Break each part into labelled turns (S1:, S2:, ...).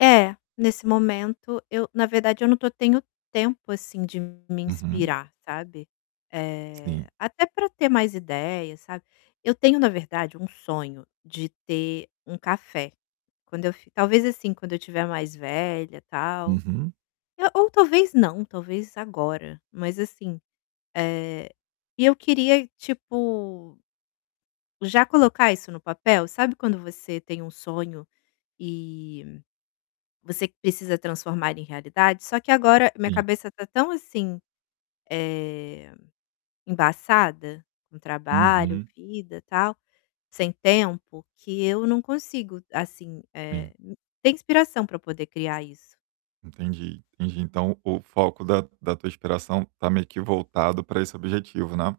S1: É, nesse momento eu na verdade eu não tô tenho tempo assim, de me
S2: Uhum.
S1: inspirar, sabe. Eh,
S2: Sim.
S1: até pra ter mais ideia, sabe. Eu tenho na verdade um sonho de ter um café, quando eu fi talvez assim, quando eu estiver mais velha, tal,
S2: Uhum.
S1: e ou talvez não, talvez agora, mas assim, eh, e eu queria tipo já colocar isso no papel, sabe quando você tem um sonho e você precisa transformar em realidade? Só que agora minha
S2: Sim.
S1: cabeça tá tão assim, eh, embaçada, com trabalho,
S2: Uhum.
S1: vida, tal, sem tempo, que eu não consigo, assim, eh,
S2: Sim.
S1: ter inspiração pra poder criar isso.
S2: Entendi, entendi. Então, o foco da da tua inspiração tá meio que voltado pra esse objetivo, né.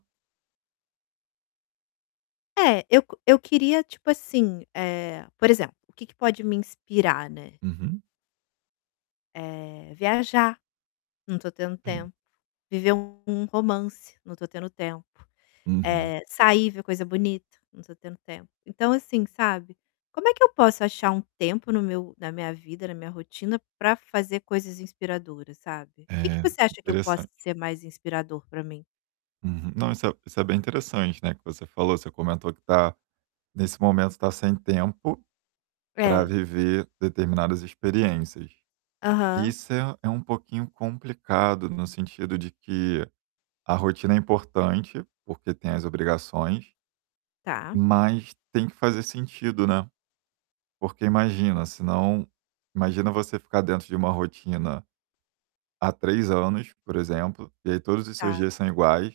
S1: É, eu eu queria tipo assim, eh, por exemplo, o que que pode me inspirar, né.
S2: Uhum.
S1: Eh, viajar, não tô tendo
S2: Vim.
S1: tempo. Viver um um romance, não tô tendo tempo,
S2: Uhum.
S1: eh, sair, ver coisa bonita, não tô tendo tempo, então assim, sabe, como é que eu posso achar um tempo no meu na minha vida, na minha rotina pra fazer coisas inspiradoras, sabe? Que que
S2: É,
S1: você acha que eu posso
S2: interessante.
S1: ser mais inspirador pra mim?
S2: Uhum Não, isso é isso é bem interessante, né. Que você falou, você comentou que tá nesse momento tá sem tempo, pra
S1: É.
S2: viver determinadas experiências. E
S1: Aham.
S2: isso é é um pouquinho complicado no sentido de que a rotina é importante, porque tem as obrigações
S1: Tá.
S2: mas tem que fazer sentido, né. Porque imagina, senão imagina você ficar dentro de uma rotina, há 3 anos, por exemplo, e aí todos os seus
S1: Tá.
S2: dias são iguais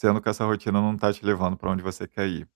S2: sendo que essa rotina não tá te levando pra onde você quer ir.